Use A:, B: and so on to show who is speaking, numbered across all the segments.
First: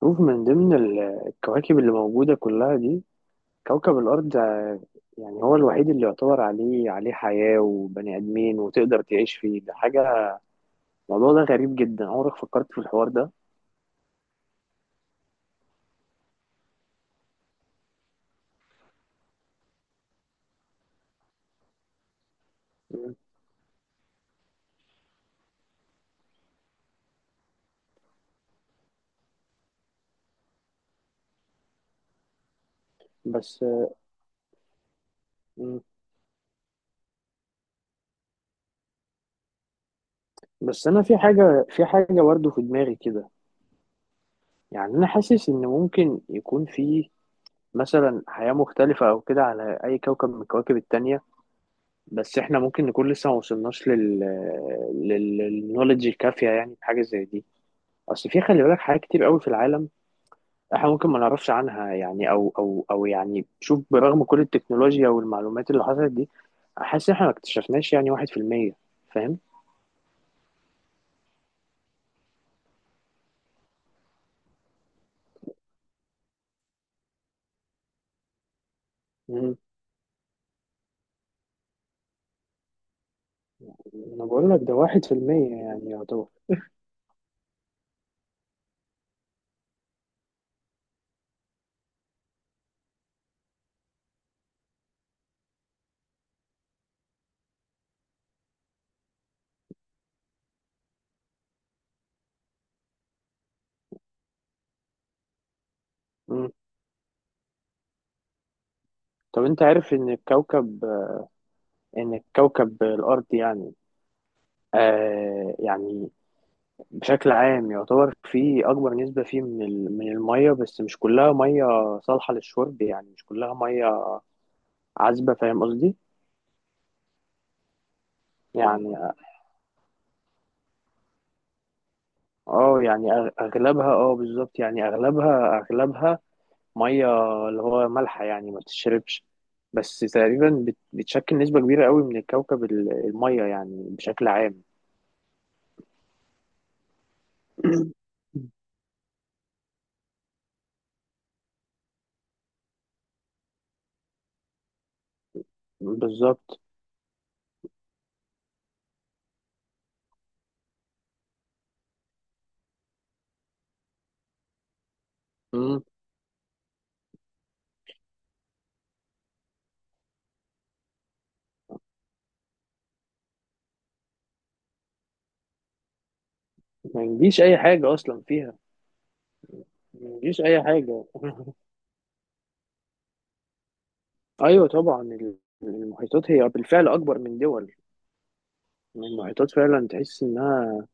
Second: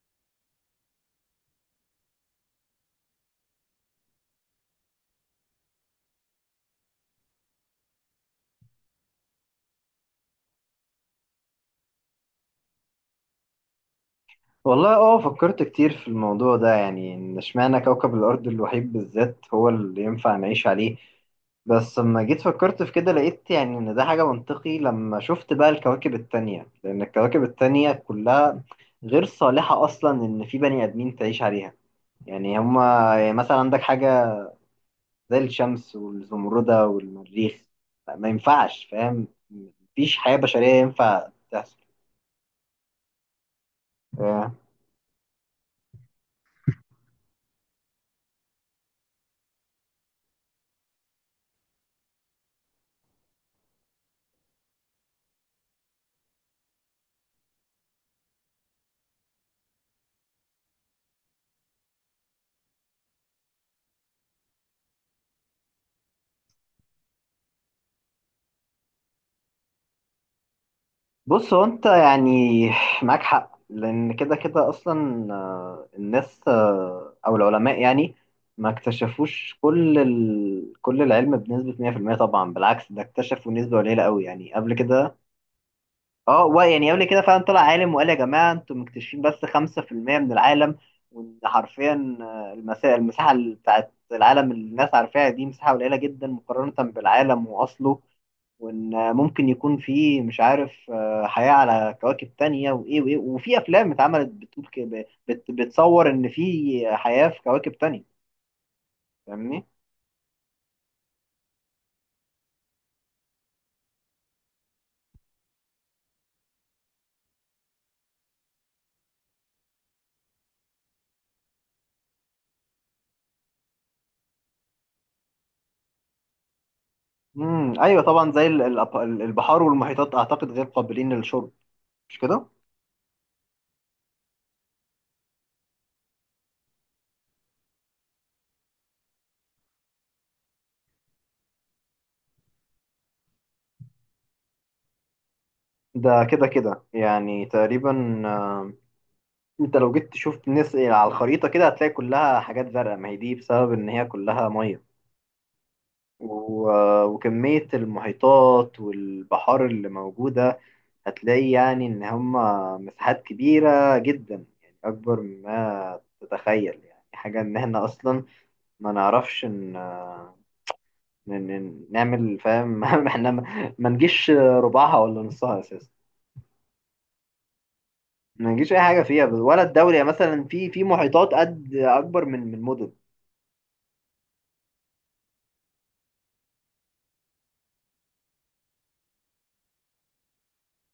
A: شوف، من ضمن الكواكب اللي موجودة كلها دي كوكب الأرض. يعني هو الوحيد اللي يعتبر عليه حياة وبني آدمين وتقدر تعيش فيه، ده حاجة. الموضوع ده غريب جدا، عمرك فكرت في الحوار ده؟
B: والله اه فكرت كتير في الموضوع ده، يعني ان اشمعنى كوكب الارض الوحيد بالذات هو اللي ينفع نعيش عليه. بس لما جيت فكرت في كده
A: مم.
B: لقيت يعني ان ده حاجة منطقي، لما شفت بقى الكواكب التانية، لان الكواكب التانية كلها غير صالحة اصلا ان في بني ادمين تعيش عليها. يعني هما يعني مثلا
A: بس
B: عندك حاجة زي
A: مم.
B: الشمس والزمردة والمريخ، ما ينفعش. فاهم؟ مفيش حياة بشرية
A: بس أنا في
B: ينفع
A: حاجة في
B: تحصل.
A: حاجة برضه في دماغي كده. يعني أنا حاسس إن ممكن يكون في مثلا حياة مختلفة أو كده على أي كوكب من الكواكب التانية، بس إحنا ممكن نكون لسه ما وصلناش للنولج الكافية، يعني في حاجة زي دي. اصل في، خلي بالك، حاجات كتير قوي في العالم احنا ممكن ما نعرفش عنها. يعني او او او يعني شوف، برغم كل التكنولوجيا والمعلومات اللي حصلت دي، حاسس احنا ما اكتشفناش يعني واحد في المية. فاهم؟
B: بص، هو انت يعني معاك حق. لان كده كده اصلا الناس، او العلماء، يعني ما
A: مم.
B: اكتشفوش كل العلم بنسبة 100% طبعا. بالعكس، ده اكتشفوا نسبة قليلة قوي
A: انا بقول
B: يعني
A: لك
B: قبل
A: ده واحد في
B: كده.
A: المية يعني يعتبر.
B: يعني قبل كده فعلا طلع عالم وقال: يا جماعة انتم مكتشفين بس 5% من العالم. وان حرفيا، المساحة بتاعت العالم اللي الناس عارفاها دي مساحة قليلة جدا مقارنة بالعالم واصله. وان ممكن يكون في، مش عارف، حياة على كواكب تانية وايه وايه. وفي افلام اتعملت بتقول كده، بتصور ان
A: مم.
B: في حياة في كواكب تانية،
A: طب انت
B: فاهمني؟
A: عارف ان الكوكب الارض يعني، يعني بشكل عام يعتبر فيه اكبر نسبة فيه من من المية. بس مش كلها مية صالحة للشرب، يعني مش كلها مية عذبة، فاهم قصدي؟
B: ايوه طبعا، زي
A: يعني
B: البحار والمحيطات، اعتقد غير قابلين للشرب، مش كده؟
A: اه يعني اغلبها، اه بالظبط، يعني اغلبها ميه، اللي هو مالحه يعني ما بتشربش. بس تقريبا بتشكل نسبه كبيره قوي من الكوكب الميه يعني بشكل عام.
B: ده كده كده يعني تقريبا، انت لو جيت تشوف الناس على الخريطة كده هتلاقي كلها حاجات زرقاء، ما هي دي بسبب ان هي كلها مية.
A: بالظبط.
B: و- وكمية المحيطات والبحار اللي موجودة، هتلاقي يعني إن هما مساحات كبيرة جدا، يعني أكبر
A: مم.
B: مما تتخيل. يعني حاجة إن إحنا أصلا ما نعرفش إن، نعمل، فاهم؟ إحنا ما نجيش ربعها ولا نصها أساسا.
A: ما يجيش اي حاجه اصلا
B: ما
A: فيها.
B: نجيش أي حاجة فيها ولا الدولة، يعني
A: ما يجيش
B: مثلا
A: اي
B: في
A: حاجه.
B: محيطات قد أكبر من مدن.
A: ايوه طبعا المحيطات هي بالفعل اكبر من دول. المحيطات فعلا تحس انها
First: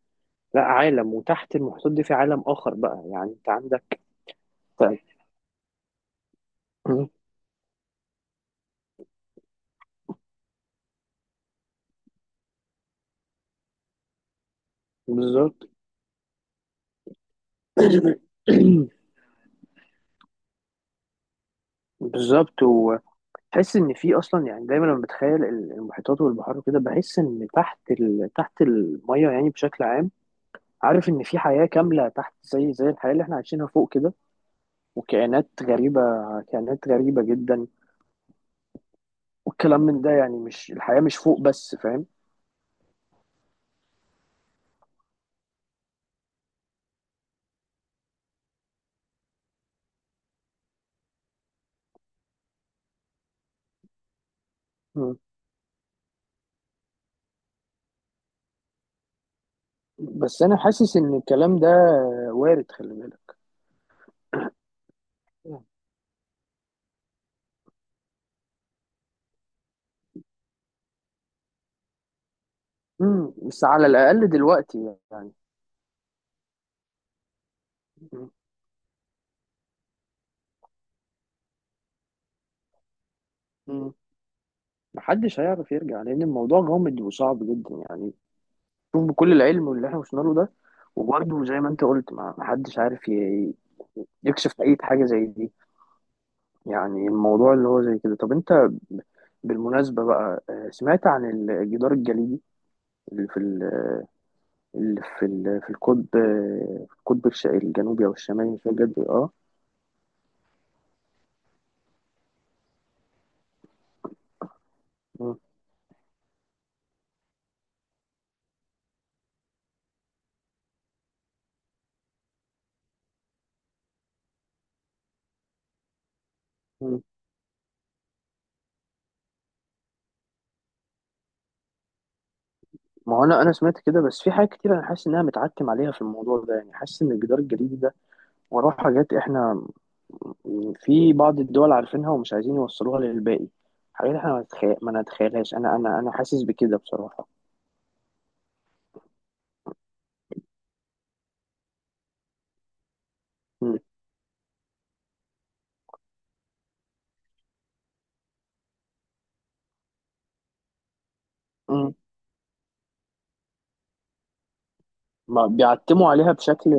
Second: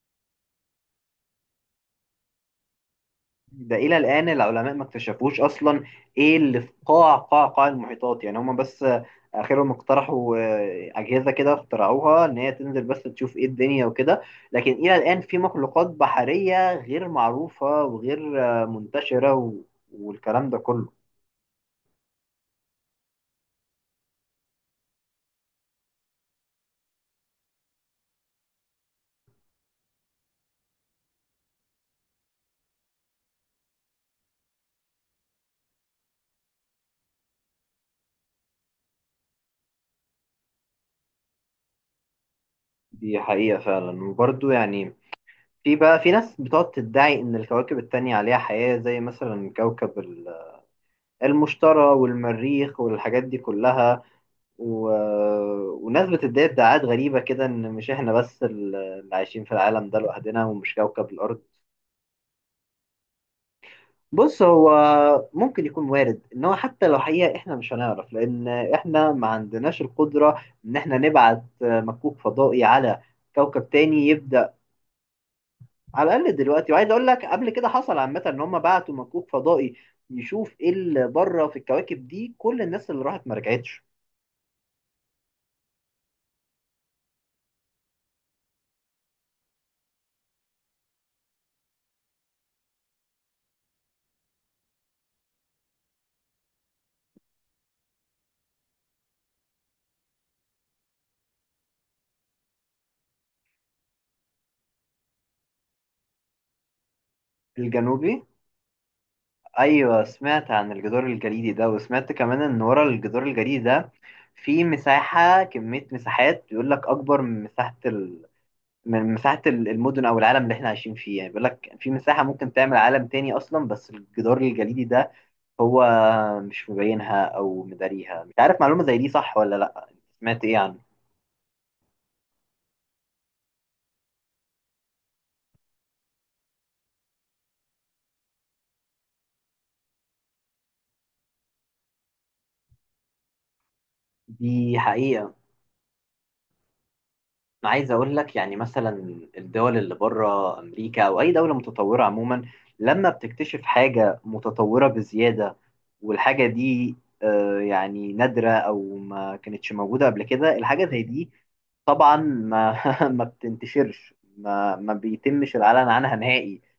A: لا عالم، وتحت المحيطات دي في عالم اخر، بقى يعني انت
B: ده إلى
A: عندك.
B: الآن العلماء ما اكتشفوش أصلا إيه اللي في
A: مم.
B: قاع المحيطات. يعني هما بس آخرهم اقترحوا، أجهزة كده اخترعوها إن هي تنزل بس تشوف إيه الدنيا وكده. لكن إلى الآن في
A: بالظبط.
B: مخلوقات بحرية غير معروفة وغير، منتشرة والكلام ده كله.
A: بالظبط، وتحس ان في اصلا، يعني دايما لما بتخيل المحيطات والبحار وكده بحس ان تحت الميه يعني بشكل عام، عارف ان في حياه كامله تحت، زي الحياه اللي احنا عايشينها فوق كده، وكائنات غريبه، كائنات غريبه جدا، والكلام من ده، يعني مش الحياه مش فوق بس، فاهم.
B: دي حقيقة فعلا. وبرضه يعني، في ناس بتقعد تدعي إن الكواكب التانية عليها حياة، زي مثلا كوكب المشتري والمريخ والحاجات دي كلها. و...
A: مم.
B: وناس بتدعي ادعاءات غريبة كده، إن مش إحنا بس اللي عايشين في العالم ده
A: بس
B: لوحدنا،
A: انا
B: ومش
A: حاسس
B: كوكب
A: ان
B: الأرض.
A: الكلام ده وارد، خلي بالك.
B: بص، هو ممكن يكون وارد إن هو حتى لو حقيقة إحنا مش هنعرف، لأن إحنا ما عندناش القدرة إن إحنا نبعت مكوك فضائي على
A: مم. بس
B: كوكب
A: على
B: تاني
A: الاقل
B: يبدأ.
A: دلوقتي يعني.
B: على الأقل دلوقتي، وعايز أقول لك قبل كده حصل عامة
A: مم.
B: إن هم بعتوا مكوك فضائي يشوف إيه اللي بره في الكواكب دي، كل الناس اللي راحت ما رجعتش.
A: مم. محدش هيعرف يرجع لان الموضوع غامض وصعب جدا يعني. شوف، بكل العلم واللي احنا وصلنا له ده، وبرده زي ما انت قلت، ما حدش عارف يكشف اي حاجه زي دي. يعني الموضوع اللي هو زي كده، طب انت بالمناسبه بقى، سمعت عن الجدار الجليدي اللي في ال- في القطب، في القطب الجنوبي او
B: الجنوبي.
A: الشمالي مش فاكر بجد. اه.
B: ايوه، سمعت عن الجدار الجليدي ده، وسمعت كمان ان ورا الجدار الجليدي ده في
A: مم.
B: مساحة، كمية مساحات بيقول لك اكبر من مساحة من مساحة المدن او العالم اللي احنا عايشين فيه. يعني بيقول لك في مساحة ممكن تعمل عالم تاني اصلا، بس الجدار الجليدي ده هو مش
A: مم.
B: مبينها او مداريها. مش عارف، معلومة زي دي صح ولا لا؟ سمعت ايه عنه؟
A: ما هو انا سمعت كده، بس في حاجات كتير انا حاسس انها متعتم عليها في الموضوع ده. يعني حاسس ان الجدار الجليدي ده وراه حاجات احنا في بعض الدول عارفينها ومش عايزين يوصلوها للباقي. حاجات احنا
B: دي
A: ما
B: حقيقة.
A: نتخيلهاش، انا حاسس بكده بصراحة.
B: انا عايز اقول لك، يعني مثلا الدول اللي بره امريكا او اي دوله متطوره عموما، لما بتكتشف
A: مم.
B: حاجه متطوره بزياده، والحاجه دي يعني نادره، او ما كانتش موجوده قبل كده الحاجه زي دي،
A: مم.
B: طبعا ما ما بتنتشرش، ما
A: ما
B: بيتمش الاعلان
A: بيعتموا
B: عنها
A: عليها
B: نهائي.
A: بشكل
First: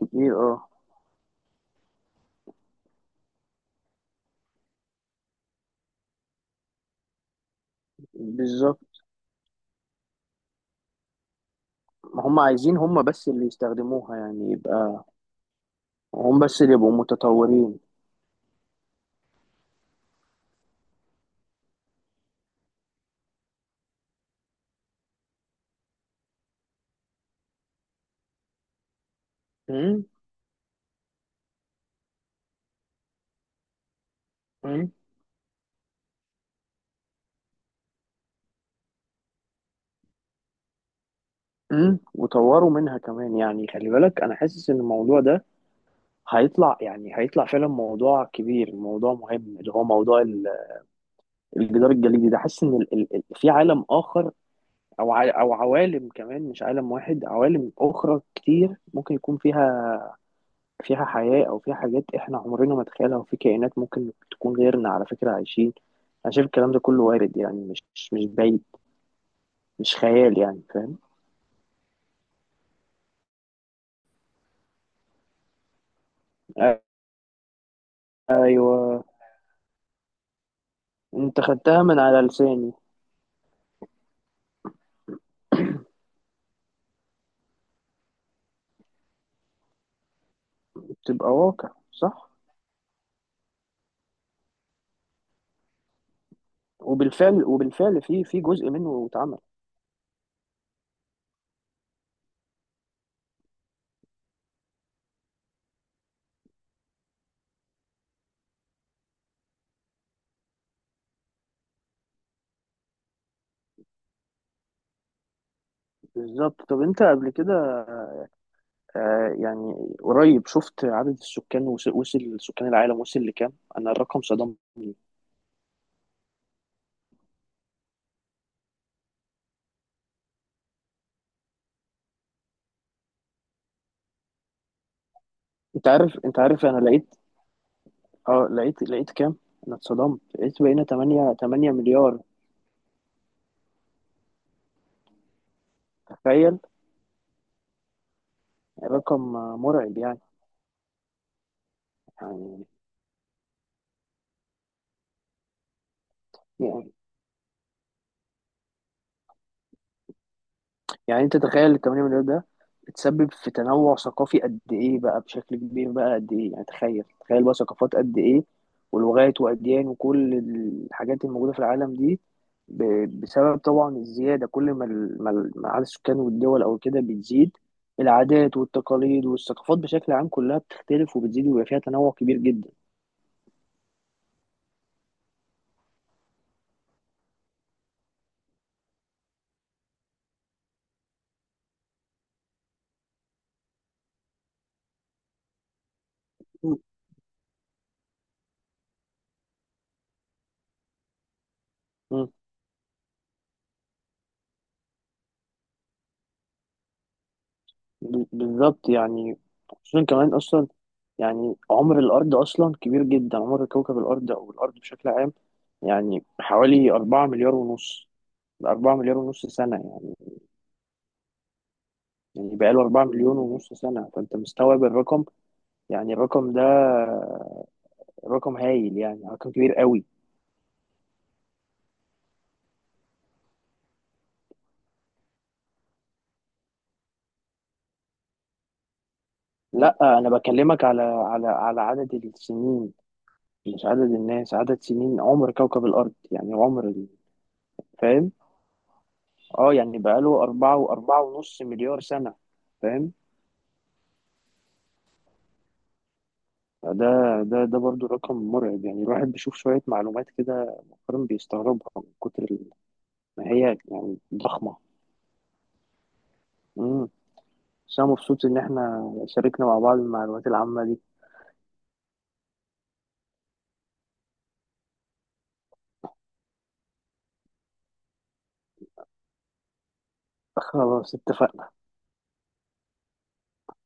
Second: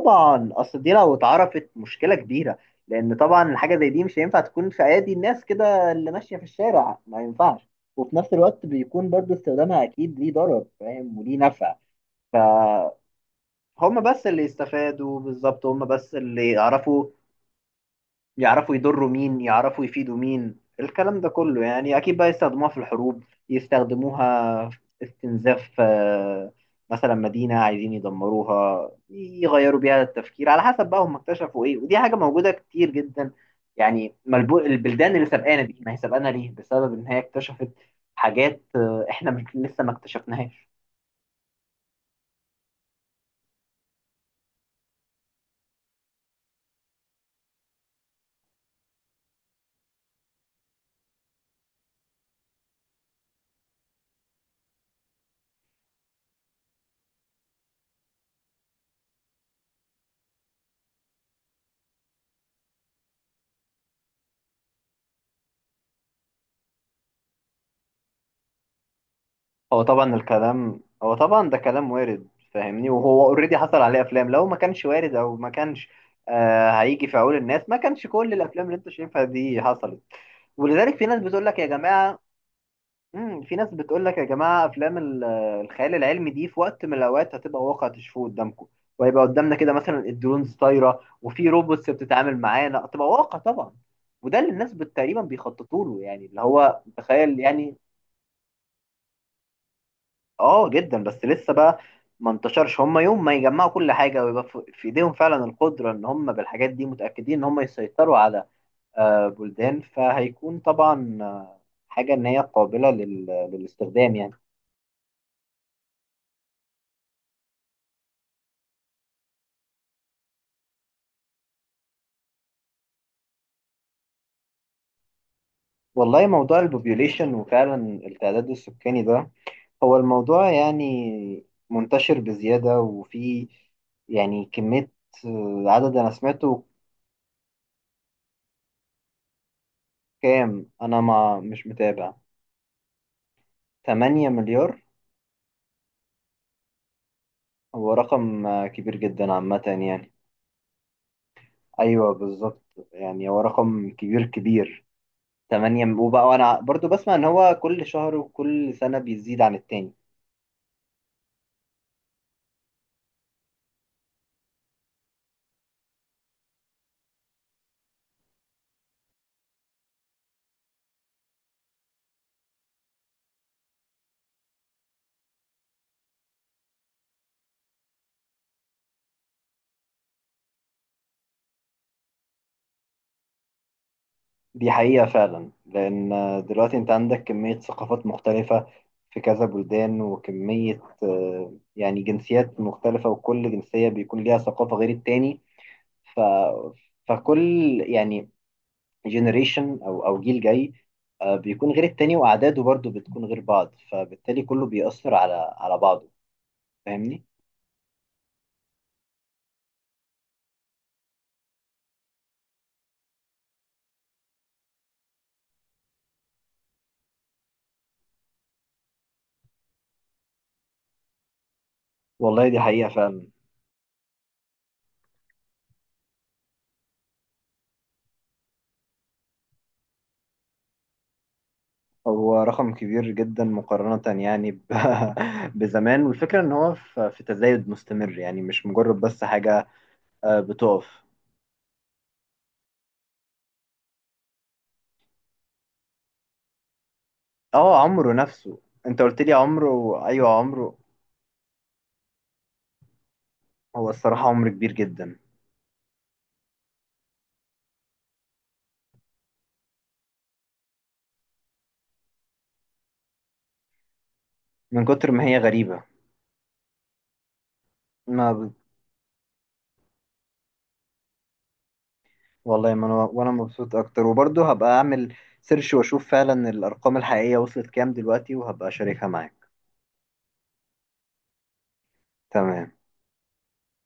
A: كبير اه.
B: اصل دي لو اتعرفت مشكله كبيره، لان طبعا الحاجه زي دي مش هينفع تكون في ايادي الناس كده اللي ماشيه في الشارع، ما ينفعش. وفي نفس الوقت
A: بالظبط،
B: بيكون برضو استخدامها اكيد ليه ضرر، فاهم، وليه نفع.
A: ما هم عايزين
B: فهم.
A: هم بس اللي يستخدموها
B: بس اللي
A: يعني، يبقى
B: استفادوا بالظبط هم بس
A: هم
B: اللي
A: بس اللي يبقوا
B: يعرفوا
A: متطورين.
B: يعرفوا يضروا مين، يعرفوا يفيدوا مين، الكلام ده كله. يعني أكيد بقى يستخدموها في الحروب، يستخدموها في استنزاف، مثلا مدينة عايزين يدمروها، يغيروا بيها
A: مم.
B: التفكير على حسب بقى هم اكتشفوا إيه. ودي حاجة موجودة كتير جدا. يعني
A: مم.
B: البلدان اللي سبقانا دي، ما هي سبقانا ليه بسبب إن هي اكتشفت حاجات، إحنا لسه ما اكتشفناهاش.
A: مم. وطوروا منها كمان. يعني خلي بالك، انا حاسس ان الموضوع ده هيطلع، يعني فعلا موضوع كبير، موضوع مهم، اللي هو موضوع الجدار الجليدي ده. حاسس ان في عالم اخر، او عوالم كمان، مش عالم واحد، عوالم اخرى كتير ممكن يكون فيها، حياة، او فيها حاجات احنا عمرنا ما نتخيلها، وفي كائنات ممكن تكون غيرنا على فكرة عايشين. انا شايف الكلام ده كله وارد، يعني مش بعيد، مش خيال يعني، فاهم.
B: هو طبعا ده كلام وارد، فاهمني؟ وهو اوريدي حصل عليه افلام. لو ما كانش وارد او ما كانش هيجي في عقول الناس، ما كانش كل الافلام اللي انت
A: ايوه.
B: شايفها دي حصلت. ولذلك في ناس
A: انت
B: بتقول لك: يا
A: خدتها من
B: جماعه،
A: على لساني.
B: افلام الخيال العلمي دي في وقت من الاوقات هتبقى واقع تشوفوه قدامكم، وهيبقى قدامنا كده مثلا الدرونز طايره،
A: بتبقى
B: وفي
A: واقع
B: روبوتس
A: صح.
B: بتتعامل معانا، تبقى واقع طبعا. وده اللي الناس تقريبا بيخططوا له، يعني اللي هو تخيل
A: وبالفعل
B: يعني.
A: وبالفعل في جزء منه اتعمل.
B: اه جدا، بس لسه بقى ما انتشرش. هم يوم ما يجمعوا كل حاجه ويبقى في ايديهم فعلا القدره، ان هم بالحاجات دي متاكدين ان هم يسيطروا على، بلدان، فهيكون طبعا، حاجه ان هي قابله للاستخدام يعني.
A: بالظبط، طب انت قبل كده، آه يعني قريب، شفت عدد السكان؟ وصل سكان العالم، وصل لكام؟ انا الرقم صدمني.
B: والله موضوع البوبيوليشن وفعلا التعداد السكاني ده، هو الموضوع يعني منتشر بزياده. وفي يعني كميه،
A: انت
B: عدد انا
A: عارف انت
B: سمعته.
A: عارف انا لقيت، اه لقيت، كام؟ انا اتصدمت، لقيت
B: كام؟
A: بقينا
B: انا
A: 8
B: ما مش
A: 8
B: متابع.
A: مليار.
B: 8 مليار؟
A: تخيل.
B: هو رقم كبير
A: رقم
B: جدا عامة
A: مرعب
B: يعني. أيوه بالظبط.
A: يعني
B: يعني هو رقم كبير كبير، 8. وبقى، وأنا برضو
A: يعني
B: بسمع إن هو كل شهر وكل سنة بيزيد عن التاني.
A: يعني انت تخيل ال 8 مليار ده بتسبب في تنوع ثقافي قد ايه بقى، بشكل كبير بقى، قد ايه يعني، تخيل بقى ثقافات قد ايه، ولغات واديان وكل الحاجات الموجوده في العالم دي بسبب طبعا الزياده. كل ما عدد السكان والدول او كده بتزيد، العادات والتقاليد والثقافات بشكل عام كلها بتختلف وبتزيد، ويبقى فيها تنوع كبير جدا.
B: دي حقيقة فعلا، لأن دلوقتي أنت عندك كمية ثقافات مختلفة في كذا بلدان، وكمية، يعني جنسيات مختلفة، وكل جنسية بيكون ليها ثقافة غير التاني. ف... فكل يعني جنريشن، او جيل جاي، بيكون غير التاني،
A: مم.
B: واعداده برضو بتكون غير بعض، فبالتالي كله بيأثر على بعضه، فاهمني؟
A: بالظبط يعني، خصوصا كمان اصلا، يعني عمر الارض اصلا كبير جدا، عمر كوكب الارض او الارض بشكل عام يعني حوالي 4 مليار ونص، 4 مليار ونص سنة
B: والله
A: يعني
B: دي
A: بقاله
B: حقيقة
A: 4
B: فعلا.
A: مليون ونص سنة، فأنت مستوعب الرقم يعني، الرقم ده رقم هايل يعني، رقم كبير قوي.
B: هو رقم كبير جدا مقارنة يعني بزمان. والفكرة ان هو في تزايد مستمر، يعني مش مجرد بس حاجة
A: لا أنا بكلمك على
B: بتقف.
A: على عدد السنين، مش عدد الناس، عدد سنين عمر كوكب الأرض، يعني عمر
B: اه، عمره
A: فاهم.
B: نفسه. انت قلت لي
A: اه يعني
B: عمره. ايوه،
A: بقاله أربعة
B: عمره.
A: وأربعة ونص مليار سنة، فاهم.
B: هو الصراحة عمر كبير جدا،
A: ده ده برضو رقم مرعب، يعني الواحد بيشوف شوية معلومات كده فعلا بيستغربها، من كتر ما هي يعني ضخمة.
B: من كتر ما هي غريبة.
A: امم بس أنا مبسوط
B: ما
A: إن إحنا شاركنا مع بعض المعلومات العامة دي.
B: والله، ما انا وانا مبسوط اكتر، وبرضه هبقى اعمل سيرش واشوف فعلا الارقام الحقيقية وصلت كام دلوقتي، وهبقى اشاركها معاك.
A: خلاص اتفقنا.
B: تمام.